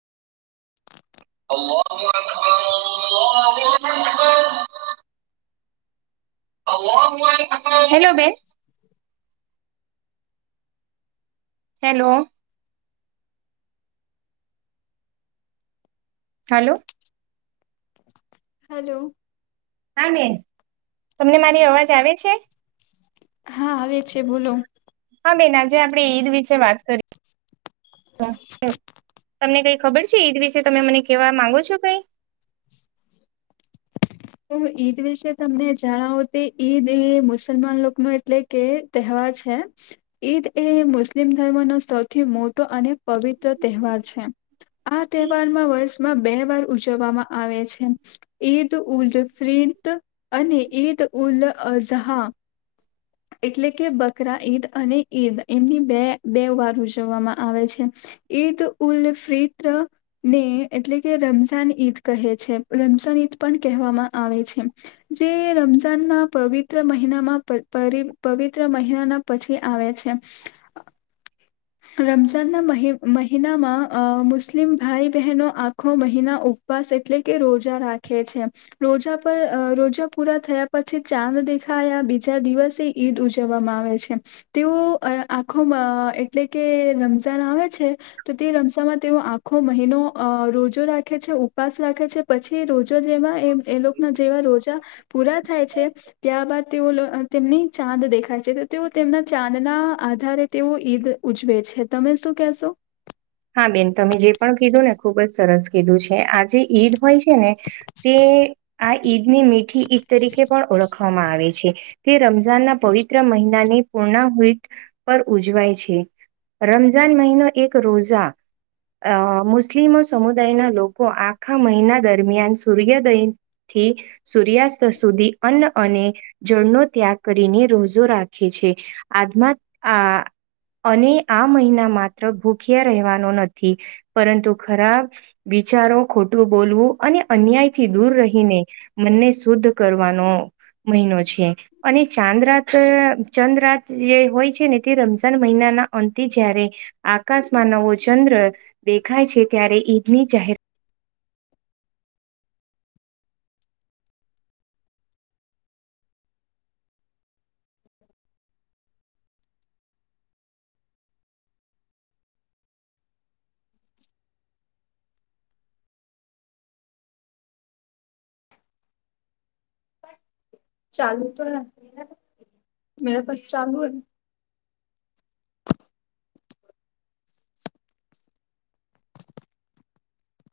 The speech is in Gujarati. [unintelligible] હેલો બેન હેલો હલો હલો હા બેન તમને મારી અવાજ આવે છે. હા હવે છે બોલો હા બેન આજે આપણેે ઈદ વિશે વાત કરી તમને કઈ ખબર છે એદ વિશે તમે મને કેવા માંગો છો કઈ તો ઈદ વિશે તમને જણાવો તે ઈદ એ મુસલમાન લોકો ન એટલે કે તહેવાર છે. ઈદ એ મુસ્લિમ ધર્મનો સૌથી મોટો અને પવિત્ર તહેવાર છે. આ તહેવાર માં વર્ષમાં બે વાર ઉજવવામાં આવે છે ઈદ ઉદ ફિંત અને ઈદ ઉલ અઝહા એટલે કે બકરા ઈદ અને ઈદ એમની બે બે વાર ઉજવવામાં આવે છે. ઈદ ઉલ ફિત્ર ને એટલે કે રમઝાન ઈદ કહે છે રમઝાન ઈદ પણ કહેવામાં આવે છે. જે રમઝાન ના પવિત્ર મહિનામાં પરિ પવિત્ર મહિનાના પછી આવે છે. રમઝાન ના મહી મહિનામાં મુસ્લિમ ભાઈ બહેનો આખો મહિના ઉપસ એટલે કે રોજા રાખે છે. રોજા પર રોજા પૂરા થયા પછી ચાંદ દેખાયા બીજા દિવસે ઈદ ઉજવવામાં આવે છે તેઓ આખો એટલે કે રમઝાન આવે છે તો તે રમઝાનમાં તેઓ આ ખો મહિનો અ રોજો રાખે છે. ઇપાસ રાખે છે પછી રોજા જેવા એ એ લોકોના જેવા રોજા પૂરા થાય છે ત્યાર બાદ તેઓ તેમની ચાંદ દેખાય છે તો તેઓ તેમના ચાંદ ના આધારે તેઓ ઈદ ઉજવે છે તમે શું કેશો હા બેન તમે જે પણ કીધું ને ખુબ જ સરસ કીધું છે આજે ઈદ હોય છે ને તે આ ઈદ ની મીઠી ઈદ તરીકે પણ ઓળખવામાં આવે છે. તે રમઝાનના પવિત્ર મહિનાની પૂર્ણહિત પર ઉજવાય છે. રમઝાન મહિનો એક રોઝા અ મુસ્લિમો સમુદાયના લોકો આખા મહિના દરમિયાન સૂર્યોદય થી સૂર્યાસ્ત સુધી અન્ન અને જળનો ત્યાગ કરીને રોજો રાખે છે આતમાં આ અને આ મહિના માત્ર ભૂખ્યા રહેવાનો નથી પરંતુ ખરાબ વિચારો ખોટું બોલવું અને અન્યાયથી દૂર રહીને મનને શુદ્ધ કરવાનો મહિનો છે. અને ચાંદ રાત ચંદ રાત જે હોય છે, ને તે રમઝાન મહિનાના અંતે જયારે આકાશમાં નવો ચંદ્ર દેખાય છે, ત્યારે ઈદ ની જાહે ચાલુ તો હે કશ ચાલુ હે